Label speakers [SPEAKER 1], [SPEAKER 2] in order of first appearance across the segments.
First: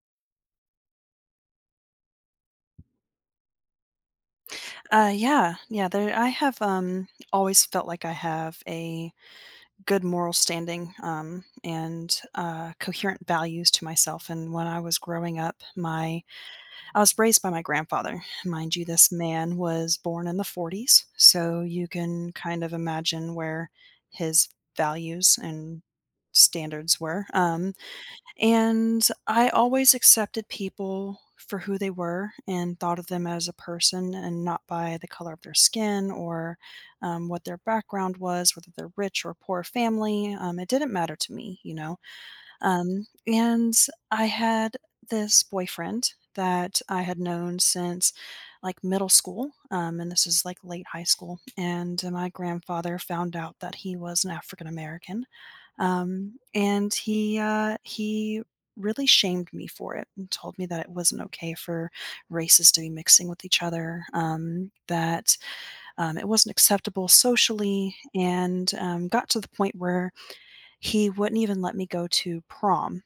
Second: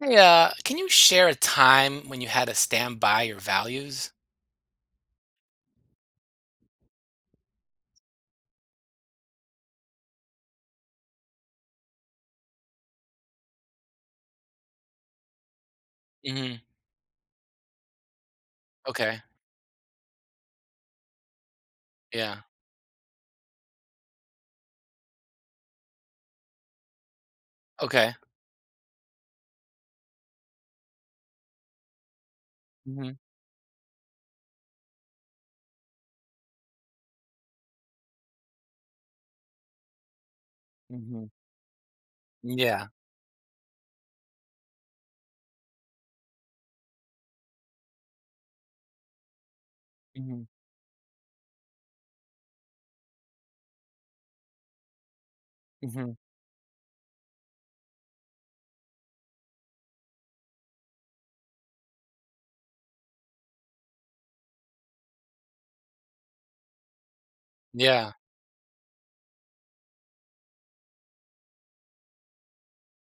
[SPEAKER 1] Hey, can you share a time when you had to stand by your values?
[SPEAKER 2] Yeah, yeah. I have always felt like I have a good moral standing and coherent values to myself. And when I was growing up, my
[SPEAKER 1] hmm
[SPEAKER 2] I was raised by my grandfather. Mind you, this
[SPEAKER 1] Okay.
[SPEAKER 2] man was born in the 40s, so you can
[SPEAKER 1] Yeah.
[SPEAKER 2] kind of imagine where his values and standards were. Um,
[SPEAKER 1] Okay.
[SPEAKER 2] and I always accepted people for who they were and thought of
[SPEAKER 1] hmm
[SPEAKER 2] them as a person and not by the color of their skin or what their background was, whether they're rich or poor family. It didn't matter
[SPEAKER 1] hmm
[SPEAKER 2] to me.
[SPEAKER 1] Yeah.
[SPEAKER 2] And I had this boyfriend that I had known since like middle school, and this is
[SPEAKER 1] hmm
[SPEAKER 2] like late high school. And my grandfather found out that he was an African American,
[SPEAKER 1] hmm
[SPEAKER 2] and he really shamed me for it and told me that it wasn't okay for races to be mixing with each other, that it wasn't acceptable socially,
[SPEAKER 1] Yeah.
[SPEAKER 2] and got to the point where he wouldn't even let me go to prom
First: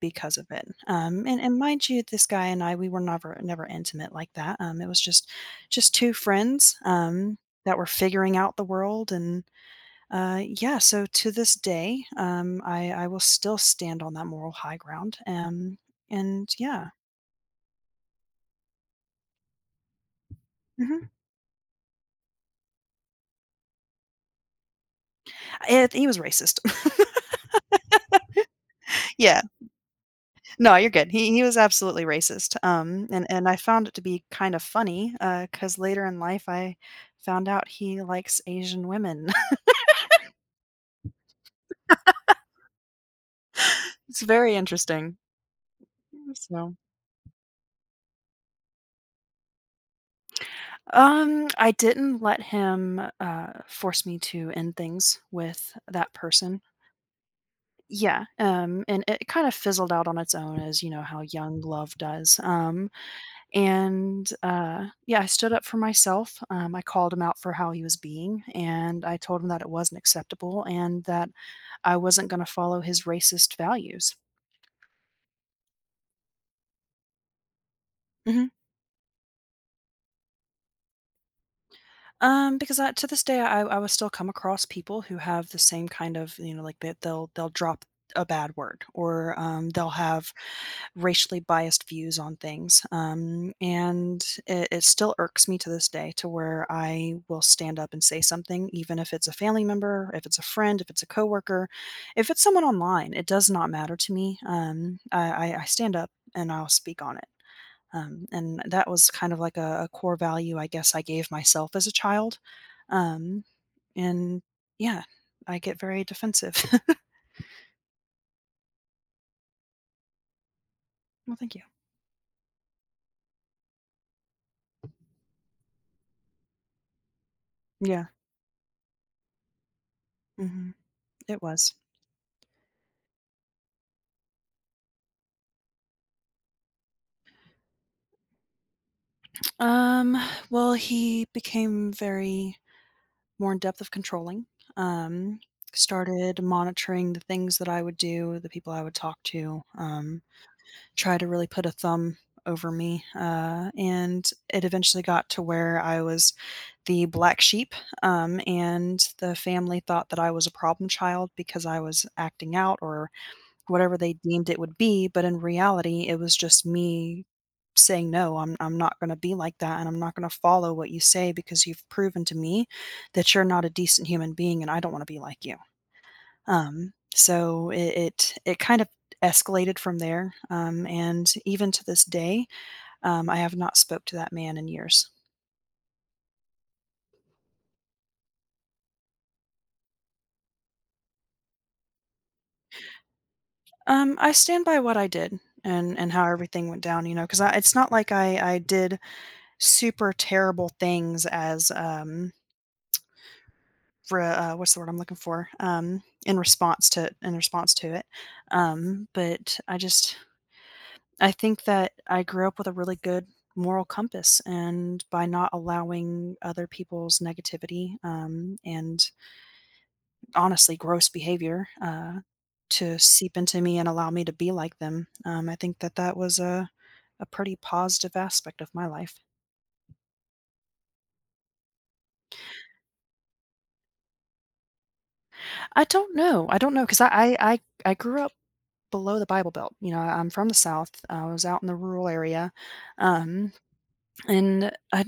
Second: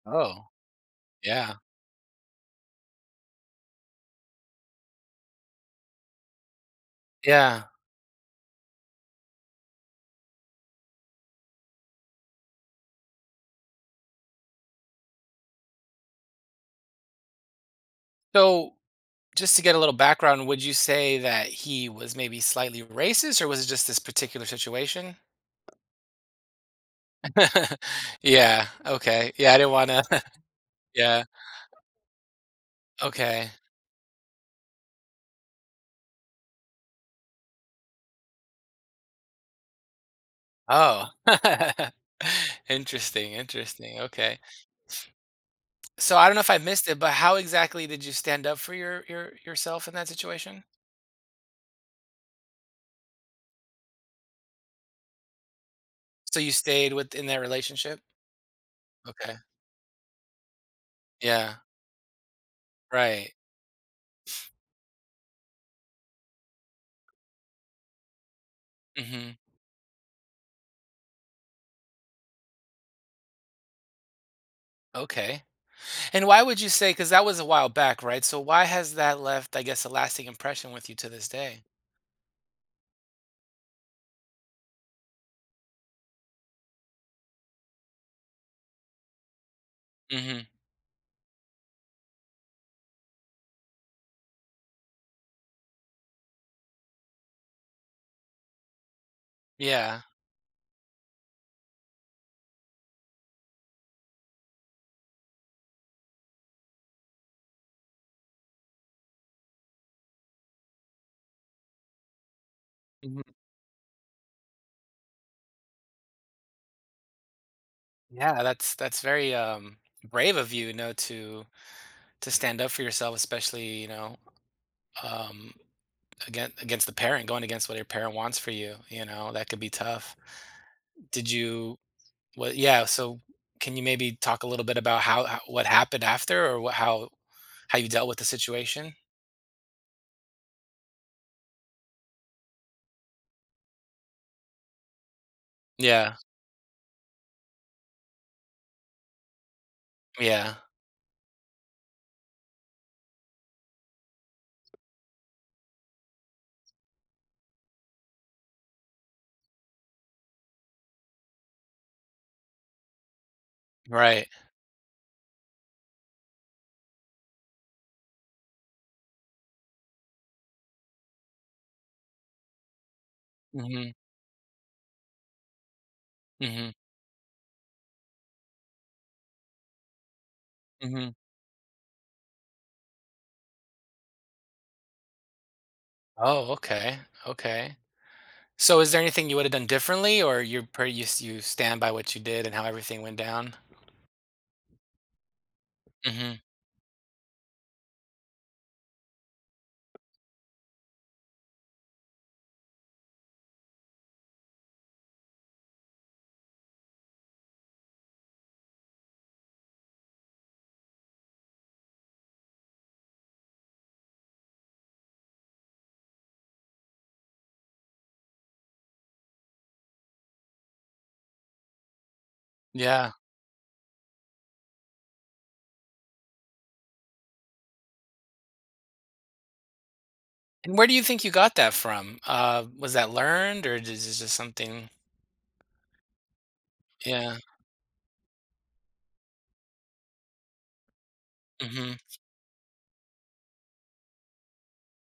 [SPEAKER 2] because of
[SPEAKER 1] Oh,
[SPEAKER 2] it. Um, and
[SPEAKER 1] yeah.
[SPEAKER 2] and mind you, this guy and I, we were never intimate like that. It was just two friends
[SPEAKER 1] Yeah.
[SPEAKER 2] that were figuring out the world, and yeah. So to this day, I will still stand on that moral high ground. And yeah,
[SPEAKER 1] So, just to get a little background, would you
[SPEAKER 2] hmm
[SPEAKER 1] say that he was maybe slightly racist, or was it just this particular situation?
[SPEAKER 2] he was racist.
[SPEAKER 1] Yeah. Okay.
[SPEAKER 2] Yeah,
[SPEAKER 1] Yeah, I didn't want to.
[SPEAKER 2] no, you're good.
[SPEAKER 1] Yeah.
[SPEAKER 2] He was absolutely racist. And
[SPEAKER 1] Okay.
[SPEAKER 2] I found it to be kind of funny, because later in life I found out he likes Asian women.
[SPEAKER 1] Oh. Interesting. Interesting.
[SPEAKER 2] It's
[SPEAKER 1] Okay.
[SPEAKER 2] very interesting.
[SPEAKER 1] So I don't know if I
[SPEAKER 2] So,
[SPEAKER 1] missed it, but how exactly did you stand up for your yourself in that situation?
[SPEAKER 2] I didn't let him force me to end things with that
[SPEAKER 1] So you
[SPEAKER 2] person.
[SPEAKER 1] stayed within that relationship?
[SPEAKER 2] Yeah, and it
[SPEAKER 1] Okay.
[SPEAKER 2] kind of fizzled out on its own, as you know how
[SPEAKER 1] Yeah.
[SPEAKER 2] young love does. Um,
[SPEAKER 1] Right.
[SPEAKER 2] and uh, yeah, I stood up for myself. I called him out for how he was being, and I
[SPEAKER 1] hmm
[SPEAKER 2] told him that it wasn't acceptable and that I wasn't going to follow his racist values.
[SPEAKER 1] Okay. And why would you say, because that was a while back, right? So
[SPEAKER 2] Mhm.
[SPEAKER 1] why has that left, I guess, a lasting impression with you to this day?
[SPEAKER 2] Because to this day, I will still come across people who have the same kind of, like they'll drop a bad word or they'll have
[SPEAKER 1] hmm
[SPEAKER 2] racially biased views on things. And it still irks me to this day to where I will stand up and say something, even if it's a family
[SPEAKER 1] Yeah.
[SPEAKER 2] member, if it's a friend, if it's a coworker, if it's someone online, it does not matter to me. I stand up and I'll speak on it. And that was kind of like a core value I guess I gave myself as a child.
[SPEAKER 1] hmm
[SPEAKER 2] Um, and yeah, I get very defensive.
[SPEAKER 1] Yeah, that's very brave of you, you know,
[SPEAKER 2] Well,
[SPEAKER 1] to
[SPEAKER 2] thank you.
[SPEAKER 1] stand up for yourself, especially, you know, um against the parent, going against what your
[SPEAKER 2] Yeah.
[SPEAKER 1] parent wants for you, you know, that could be tough.
[SPEAKER 2] hmm
[SPEAKER 1] Did
[SPEAKER 2] It was.
[SPEAKER 1] you Well, yeah. So, can you maybe talk a little bit about how, what happened after, or how you dealt with the situation?
[SPEAKER 2] Um, well, he became very more in depth of controlling. Um,
[SPEAKER 1] Yeah.
[SPEAKER 2] Started monitoring the things that I would do, the people I would talk to.
[SPEAKER 1] Yeah.
[SPEAKER 2] Try to really put a thumb over me, and it eventually got to where I was the black sheep, and the family thought that I was a problem child because I was acting out or whatever they
[SPEAKER 1] Right.
[SPEAKER 2] deemed it would be, but in reality, it was just me saying, "No, I'm not gonna be like that, and I'm not gonna follow what you say because you've proven to me that you're not a
[SPEAKER 1] Mhm.
[SPEAKER 2] decent human being, and I don't wanna be like you."
[SPEAKER 1] Mhm.
[SPEAKER 2] So it kind of escalated from there,
[SPEAKER 1] Mhm.
[SPEAKER 2] and even to this day, I have not spoke to that man in years.
[SPEAKER 1] Oh, okay. Okay. So, is there anything you would have done differently, or you're pretty you stand by what you did and how everything went down?
[SPEAKER 2] I stand by what I did and how
[SPEAKER 1] hmm
[SPEAKER 2] everything went down, you know, because it's not like I did super terrible things as, re what's the word I'm looking for? In response to it. But I think that I grew up with a really good moral compass, and by not allowing other people's negativity, and honestly, gross behavior, to
[SPEAKER 1] Yeah.
[SPEAKER 2] seep into me and allow me to be like them, I think that that was a pretty positive aspect of my life.
[SPEAKER 1] And where do you think you got that from? Was that learned, or is this just something?
[SPEAKER 2] I don't know, 'cause
[SPEAKER 1] Yeah.
[SPEAKER 2] I grew up below the Bible Belt, you know. I'm from the South, I was out in the
[SPEAKER 1] hmm
[SPEAKER 2] rural area. Um And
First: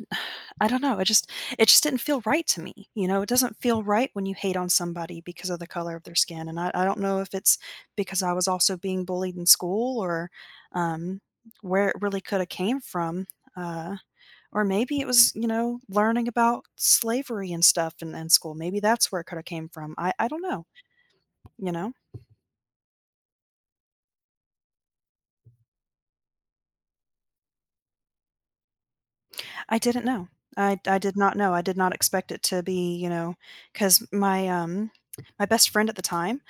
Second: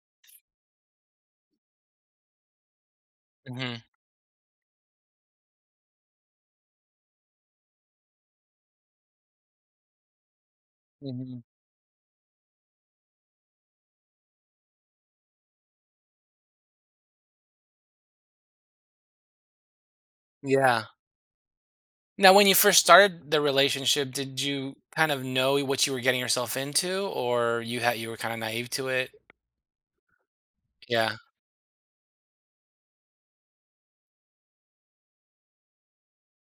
[SPEAKER 2] I don't know, I just it just didn't feel right to me, you know? It doesn't
[SPEAKER 1] hmm
[SPEAKER 2] feel right when you hate on somebody because of the color of their skin, and I don't know if it's because I was also being bullied in school or, um,
[SPEAKER 1] hmm
[SPEAKER 2] where it really coulda came from, uh, or maybe it was, you know, learning about slavery and stuff in school. Maybe that's where it coulda came from. I don't know,
[SPEAKER 1] Yeah.
[SPEAKER 2] you know?
[SPEAKER 1] Now, when you first started the relationship, did you kind of know what you were getting yourself into, or you were kind of naive to it?
[SPEAKER 2] I didn't know. I
[SPEAKER 1] Yeah.
[SPEAKER 2] did not know. I did not expect it to be, you know, because my best friend at the time,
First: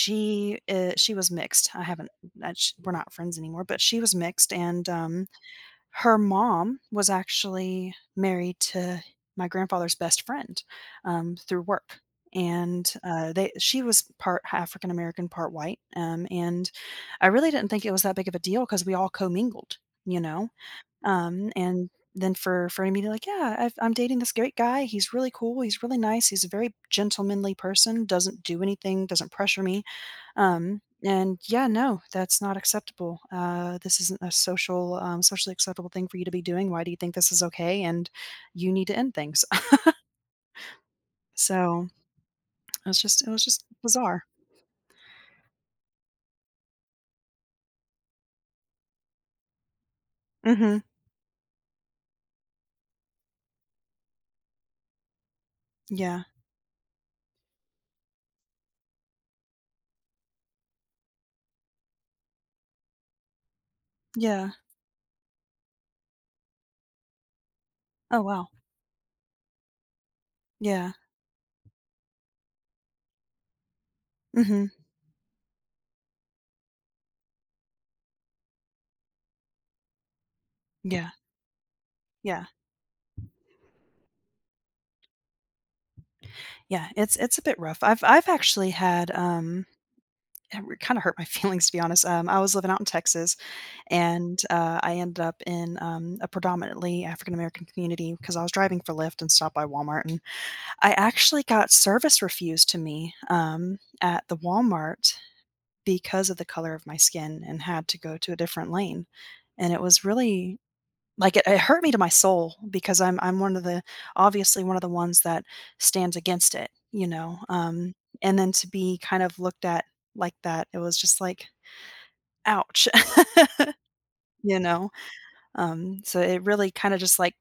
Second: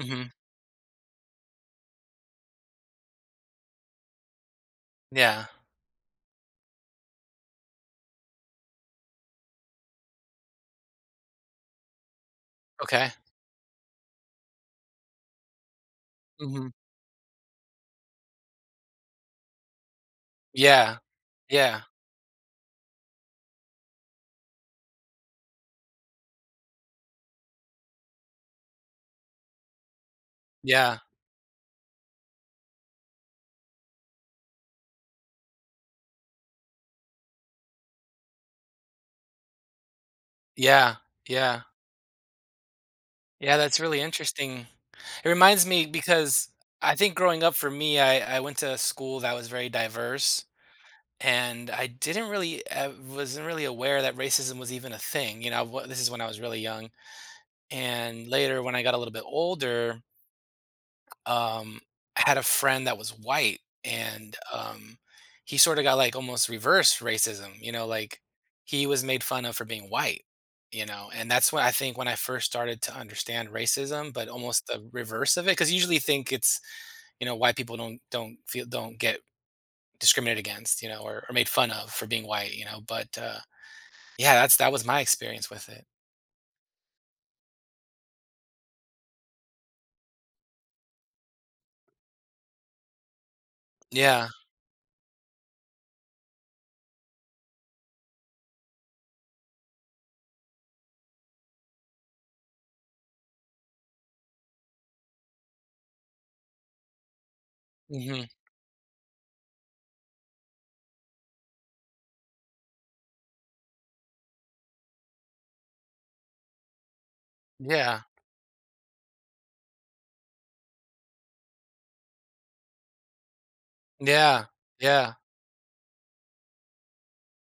[SPEAKER 1] hmm
[SPEAKER 2] uh she was mixed. I haven't that sh We're not friends anymore, but she was mixed, and,
[SPEAKER 1] Yeah.
[SPEAKER 2] her mom was actually married to my grandfather's best friend, through work, and,
[SPEAKER 1] Okay.
[SPEAKER 2] they she was part African American, part white,
[SPEAKER 1] hmm
[SPEAKER 2] and I really didn't think it was that big of a deal because we all commingled, you know?
[SPEAKER 1] Yeah.
[SPEAKER 2] Um,
[SPEAKER 1] Yeah.
[SPEAKER 2] and then for me to like, yeah, I'm dating this great guy. He's really cool. He's really nice. He's a very gentlemanly person. Doesn't do anything. Doesn't pressure me. Um,
[SPEAKER 1] Yeah.
[SPEAKER 2] and yeah, no, that's not acceptable. This isn't a social, socially acceptable thing for you to be doing. Why do you think this is okay? And you need to end things.
[SPEAKER 1] Yeah. Yeah.
[SPEAKER 2] So it was
[SPEAKER 1] Yeah.
[SPEAKER 2] just
[SPEAKER 1] That's really
[SPEAKER 2] bizarre.
[SPEAKER 1] interesting. It reminds me because I think growing up for me, I went to a school that was very diverse,
[SPEAKER 2] Mm-hmm.
[SPEAKER 1] and I didn't really I wasn't really aware that racism was even a thing. You know, this is when
[SPEAKER 2] Yeah.
[SPEAKER 1] I was really young, and later when I got a little bit older. um, I had a friend that was white, and
[SPEAKER 2] Yeah.
[SPEAKER 1] he sort of got like almost reverse racism. You know, like
[SPEAKER 2] Oh, wow.
[SPEAKER 1] he was made fun of for being white. You
[SPEAKER 2] Yeah.
[SPEAKER 1] know, and that's when I think when I first started to understand racism, but almost
[SPEAKER 2] Mm-hmm.
[SPEAKER 1] the reverse of it, because usually think it's you know white people don't get discriminated against, you know,
[SPEAKER 2] Yeah.
[SPEAKER 1] or made fun of for being
[SPEAKER 2] Yeah.
[SPEAKER 1] white, you know. But yeah, that's that was my experience with it.
[SPEAKER 2] Yeah. It's a bit rough. I've actually had It kinda hurt my feelings, to be honest. I was living out in Texas,
[SPEAKER 1] Yeah.
[SPEAKER 2] and, I ended up in, a predominantly African American community because I was driving for Lyft and stopped by Walmart, and I actually got service refused to me, at the Walmart because of the color of my skin and had to go
[SPEAKER 1] hmm
[SPEAKER 2] to a different lane, and it was really like, it hurt me to my soul because I'm one of the obviously one of the ones that stands against it, you know? Um,
[SPEAKER 1] Yeah.
[SPEAKER 2] and then to be kind of looked at like that, it was just like ouch,
[SPEAKER 1] Yeah.
[SPEAKER 2] you know?
[SPEAKER 1] Yeah.
[SPEAKER 2] So it really kinda just, like,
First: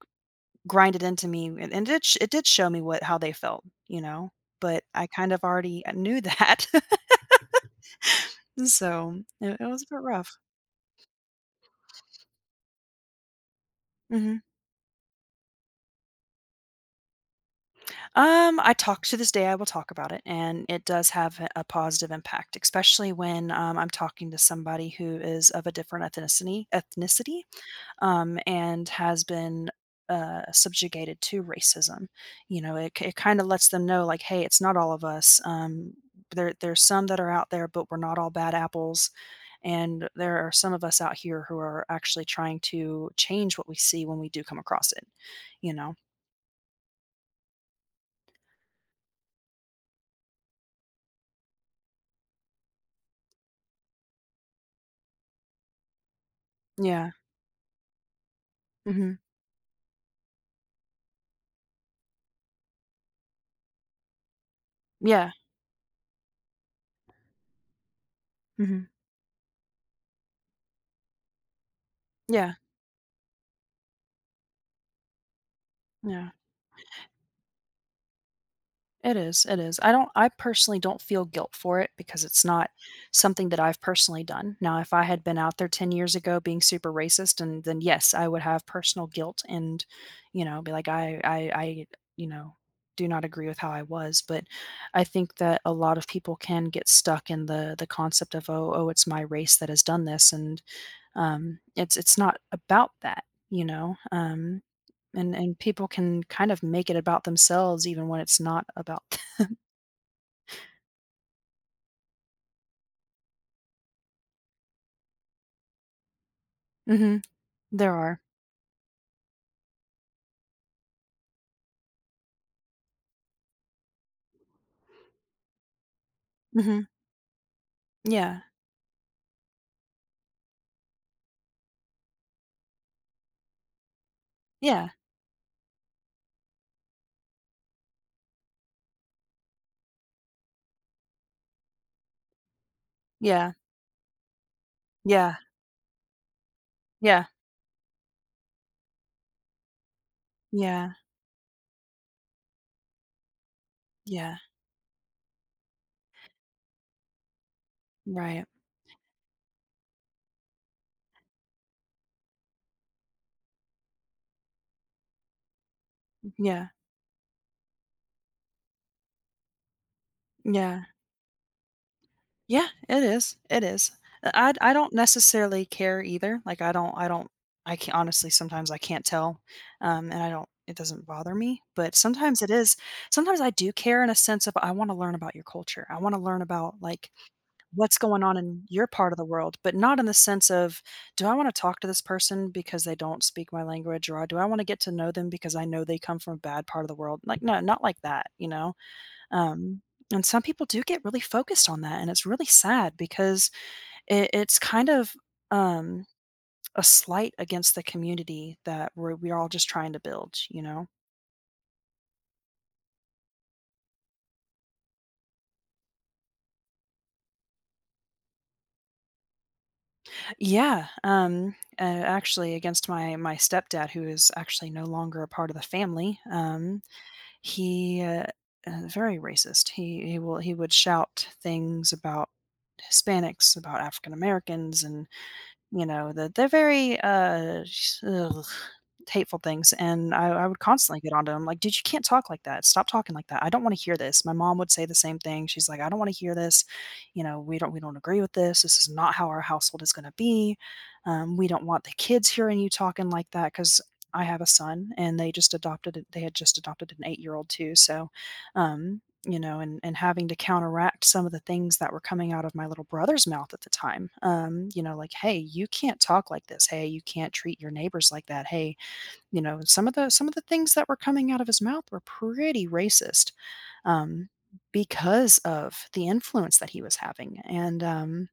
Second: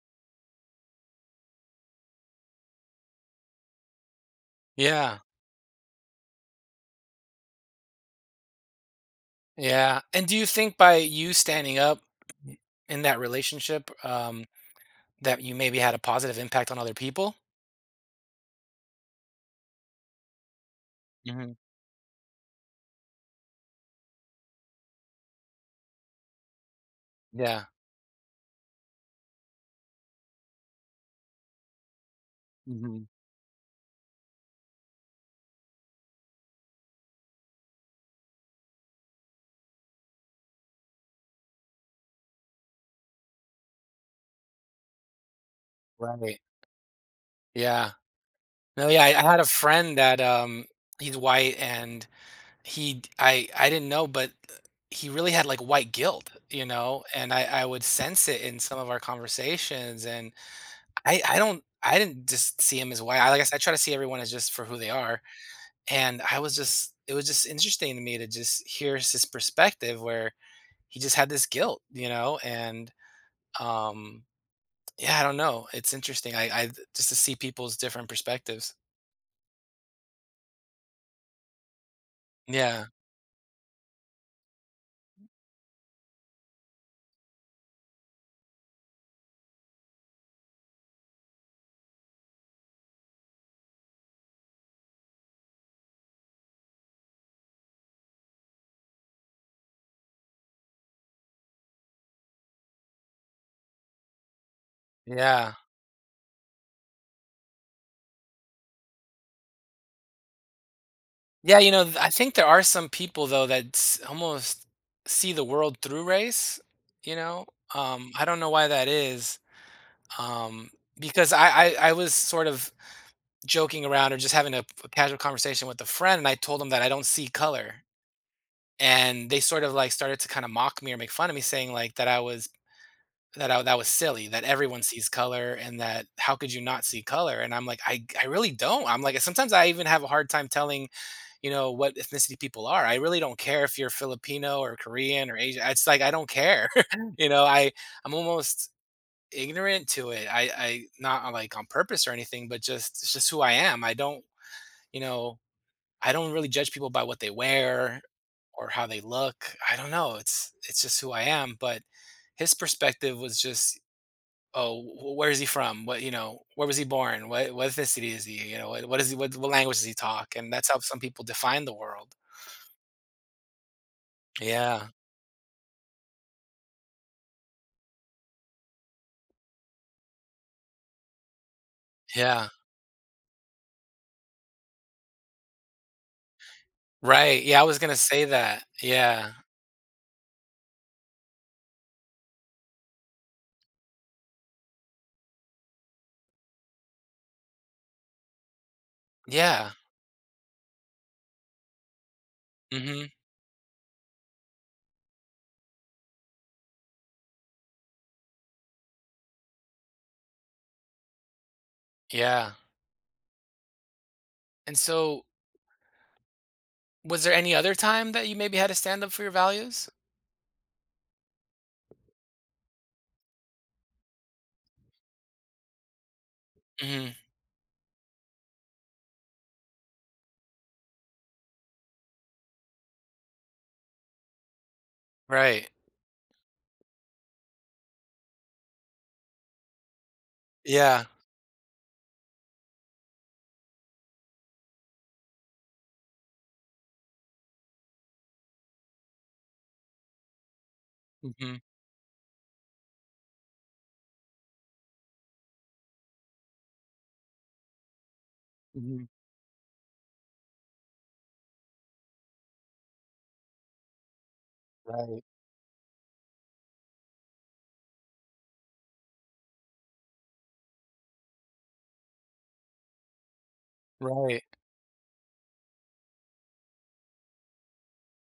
[SPEAKER 2] grinded into me, and it did show me what how they felt, you know? But I
[SPEAKER 1] Yeah.
[SPEAKER 2] kind of already knew that, so it was a
[SPEAKER 1] Yeah.
[SPEAKER 2] bit
[SPEAKER 1] And
[SPEAKER 2] rough.
[SPEAKER 1] do you think by you standing up in that relationship,
[SPEAKER 2] Mhm.
[SPEAKER 1] that you maybe had a positive impact on other people?
[SPEAKER 2] I talk To this day, I will talk about it, and it does have a
[SPEAKER 1] hmm
[SPEAKER 2] a positive impact, especially when, I'm talking to somebody who is of a different ethnicity.
[SPEAKER 1] Yeah.
[SPEAKER 2] And has been subjugated to racism. You know, it,
[SPEAKER 1] hmm
[SPEAKER 2] it kind of lets them know, like, hey, it's not all of us. There's some that are out there, but we're not all bad apples. And there are some of us out here who are actually trying to change what we see when we do come across it, you know?
[SPEAKER 1] Right. Yeah. No, yeah, I had a friend that he's white and I didn't know, but he really had like white guilt, you know,
[SPEAKER 2] Yeah.
[SPEAKER 1] and I would sense it in some of our
[SPEAKER 2] Hmm.
[SPEAKER 1] conversations. And I don't I didn't just see him as white. I like I said, I try to see everyone as just for who they are.
[SPEAKER 2] Yeah.
[SPEAKER 1] And I was just it was just interesting to me to just
[SPEAKER 2] Hmm.
[SPEAKER 1] hear his perspective where he just had this guilt, you know,
[SPEAKER 2] Yeah.
[SPEAKER 1] and um yeah, I don't know. It's
[SPEAKER 2] Yeah.
[SPEAKER 1] interesting. I Just to see people's different perspectives.
[SPEAKER 2] It is, it is. I personally don't feel guilt for it because it's not
[SPEAKER 1] Yeah.
[SPEAKER 2] something that I've personally done. Now, if I had been out there 10 years ago being super racist, and then yes, I would have personal guilt and, you know, be like, you know, do not agree with how I was. But I think that a lot of people can get stuck in the concept of, it's my race that has done this, and it's not about that, you know. Um and
[SPEAKER 1] Yeah.
[SPEAKER 2] and people can kind of make it about themselves even when it's not about.
[SPEAKER 1] Yeah, you know, I think there are some people though that almost see the world through race, you
[SPEAKER 2] Mhm.
[SPEAKER 1] know?
[SPEAKER 2] There are.
[SPEAKER 1] I don't know why that is. Um because I was sort of joking around or just having a casual conversation with a friend and I told him
[SPEAKER 2] Mhm.
[SPEAKER 1] that I don't see color,
[SPEAKER 2] Yeah.
[SPEAKER 1] and they sort of like started to kind of mock me or make fun of me saying like that I was that was silly, that everyone
[SPEAKER 2] Yeah.
[SPEAKER 1] sees color and that how could you not see color. And I'm like, I really don't. I'm like, sometimes I even have a hard time telling, you know, what ethnicity people are. I really don't
[SPEAKER 2] Yeah.
[SPEAKER 1] care if you're Filipino or Korean
[SPEAKER 2] Yeah.
[SPEAKER 1] or Asian. It's like I don't care.
[SPEAKER 2] Yeah.
[SPEAKER 1] You know, I'm almost ignorant to it. I
[SPEAKER 2] Yeah.
[SPEAKER 1] Not on, like on purpose or anything, but just it's just who I am. I don't,
[SPEAKER 2] Yeah.
[SPEAKER 1] you know, I don't really judge people by what they wear
[SPEAKER 2] Right.
[SPEAKER 1] or how they look. I don't know. It's just who I am. But his perspective was just, oh, where is he from? What, you know, where
[SPEAKER 2] Yeah.
[SPEAKER 1] was he born? What ethnicity is he? You know, what is he? What language does he talk? And that's how
[SPEAKER 2] Yeah.
[SPEAKER 1] some people define the world.
[SPEAKER 2] Yeah, it is. It is. I
[SPEAKER 1] Yeah.
[SPEAKER 2] don't necessarily care either. Like, I don't I don't I can honestly, sometimes I can't tell, and I don't it doesn't bother me, but sometimes
[SPEAKER 1] Yeah.
[SPEAKER 2] it is sometimes I do care in a sense of, I wanna learn about your culture. I wanna learn about, like,
[SPEAKER 1] Right. Yeah. I was gonna
[SPEAKER 2] what's going
[SPEAKER 1] say
[SPEAKER 2] on
[SPEAKER 1] that.
[SPEAKER 2] in your part of the
[SPEAKER 1] Yeah.
[SPEAKER 2] world, but not in the sense of, do I want to talk to this person because they don't speak my language, or do I want to get to know them because I know they come from a bad part of the world? Like, no, not like that, you know?
[SPEAKER 1] Yeah.
[SPEAKER 2] Um, and some people do get really focused on that. And it's really sad
[SPEAKER 1] hmm
[SPEAKER 2] because it's kind of um, a slight against the community that we're all just trying to build, you know?
[SPEAKER 1] Yeah. And so, was there any other time that you maybe had to stand up for your values?
[SPEAKER 2] Yeah, actually, against my stepdad, who is actually no longer a part of the family.
[SPEAKER 1] hmm
[SPEAKER 2] He, uh, Very racist. He would shout things about Hispanics, about African Americans, and
[SPEAKER 1] Right.
[SPEAKER 2] you know, they're very, hateful things, and I would constantly
[SPEAKER 1] Yeah.
[SPEAKER 2] get onto them, like, "Dude, you can't talk like that. Stop talking like that. I don't wanna hear this." My mom would say the same thing. She's like, "I don't wanna hear this. You know, we don't agree with this. This is not how our household is gonna be. We
[SPEAKER 1] hmm
[SPEAKER 2] don't want the kids hearing you talking like that." Because I have a son, and they had just adopted an 8-year-old too, so, um,
[SPEAKER 1] hmm
[SPEAKER 2] you know, and having to counteract some of the things that were coming out of my little brother's mouth at the time. You know, like,
[SPEAKER 1] Right.
[SPEAKER 2] "Hey, you can't talk like this. Hey, you can't treat your neighbors like that. Hey," you know, some of the things that were coming out of his mouth were pretty racist, um,
[SPEAKER 1] Right.
[SPEAKER 2] because of the influence that he was having, and,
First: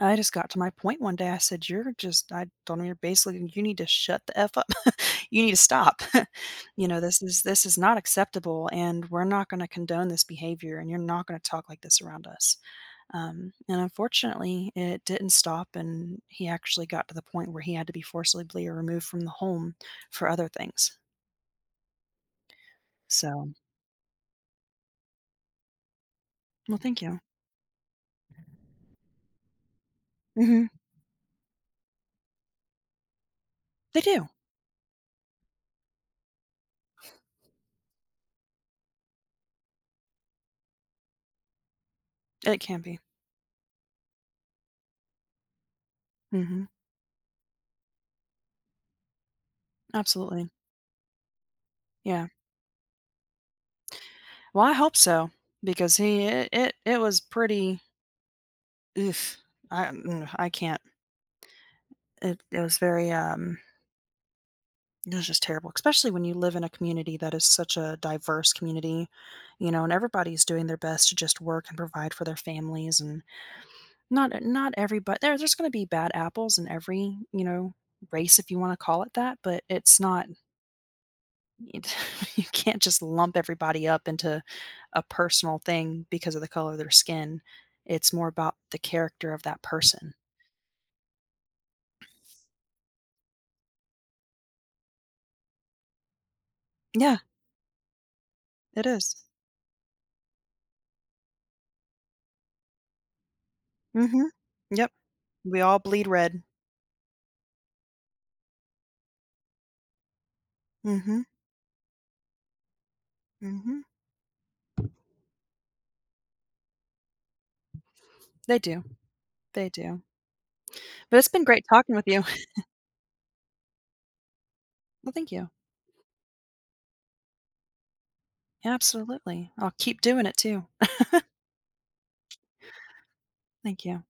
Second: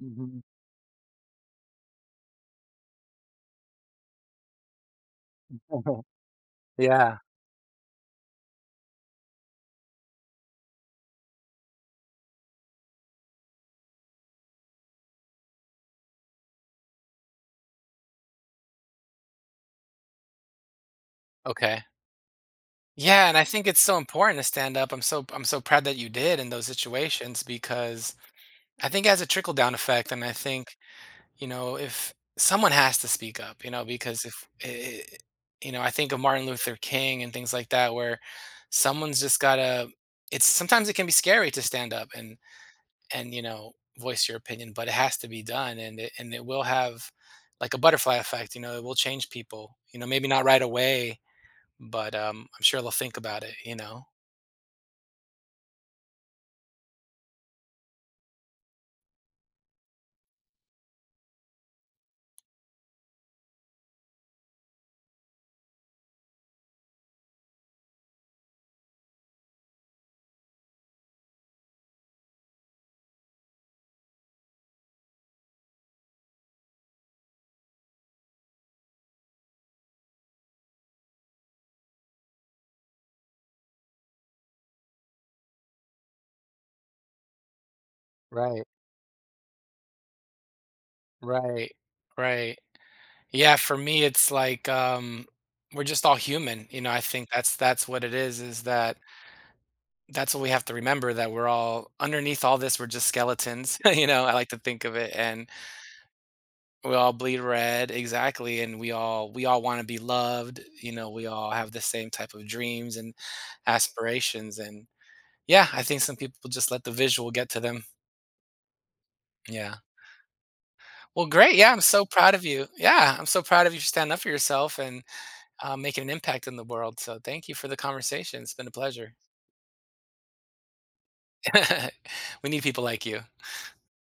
[SPEAKER 2] I just got to my point one day. I said, "You're just, I told him, you're basically, you need to shut the F up." You need to stop. You know,
[SPEAKER 1] Yeah.
[SPEAKER 2] this is not acceptable, and we're not going to condone this behavior, and you're not going to talk like this around us. And unfortunately, it didn't stop. And he actually got to the point where he had to be forcibly removed from the home for other things.
[SPEAKER 1] Okay. Yeah, and I
[SPEAKER 2] So,
[SPEAKER 1] think it's so important to stand up. I'm so proud that you did in those
[SPEAKER 2] well, thank you.
[SPEAKER 1] situations, because I think it has a trickle down effect. And I
[SPEAKER 2] hmm
[SPEAKER 1] think, you know, if someone has to speak up, you know,
[SPEAKER 2] They
[SPEAKER 1] because
[SPEAKER 2] do.
[SPEAKER 1] if I you know, I think of Martin Luther King and things like that, where someone's just gotta. It's sometimes it can be scary to stand up and
[SPEAKER 2] It can be.
[SPEAKER 1] you know voice your opinion, but it has to be done. And and it will
[SPEAKER 2] hmm
[SPEAKER 1] have like a butterfly effect, you know. It will change people, you know, maybe not
[SPEAKER 2] Absolutely.
[SPEAKER 1] right away, but
[SPEAKER 2] Yeah.
[SPEAKER 1] I'm sure they'll think about it, you know.
[SPEAKER 2] Well, I hope so, because it was pretty. Oof. I can't. It was very, it was just terrible, especially when you live in a community that is such a diverse community, you know, and everybody's doing their best to just work and provide for their families, and not not everybo there there's gonna be bad apples in every, you know, race, if you wanna call it that. But it's not, it you can't just lump everybody up into a personal thing because of the color of their skin. It's more about
[SPEAKER 1] Right,
[SPEAKER 2] the character of that person.
[SPEAKER 1] right, right. Yeah, for me it's like, we're just all human, you know. I
[SPEAKER 2] Yeah,
[SPEAKER 1] think that's what it is,
[SPEAKER 2] it
[SPEAKER 1] that
[SPEAKER 2] is.
[SPEAKER 1] that's what we have to remember, that we're all underneath all this we're just skeletons. You know,
[SPEAKER 2] Mhm.
[SPEAKER 1] I like to think
[SPEAKER 2] Yep.
[SPEAKER 1] of it. And
[SPEAKER 2] We all bleed red.
[SPEAKER 1] we all bleed red, exactly. And we all want to be loved, you know.
[SPEAKER 2] Mhm,
[SPEAKER 1] We all have the same type of dreams and
[SPEAKER 2] mhm.
[SPEAKER 1] aspirations and yeah, I think some people just let the visual get to them.
[SPEAKER 2] They do, they
[SPEAKER 1] Yeah.
[SPEAKER 2] do. But
[SPEAKER 1] Well,
[SPEAKER 2] it's been
[SPEAKER 1] great.
[SPEAKER 2] great
[SPEAKER 1] Yeah, I'm
[SPEAKER 2] talking
[SPEAKER 1] so
[SPEAKER 2] with you.
[SPEAKER 1] proud of you. Yeah, I'm so proud of you for standing up for yourself and
[SPEAKER 2] Well, thank you.
[SPEAKER 1] making an impact in the world. So thank you for the conversation, it's been a pleasure.
[SPEAKER 2] Absolutely. I'll keep doing it too.
[SPEAKER 1] We need people like you.
[SPEAKER 2] Thank you.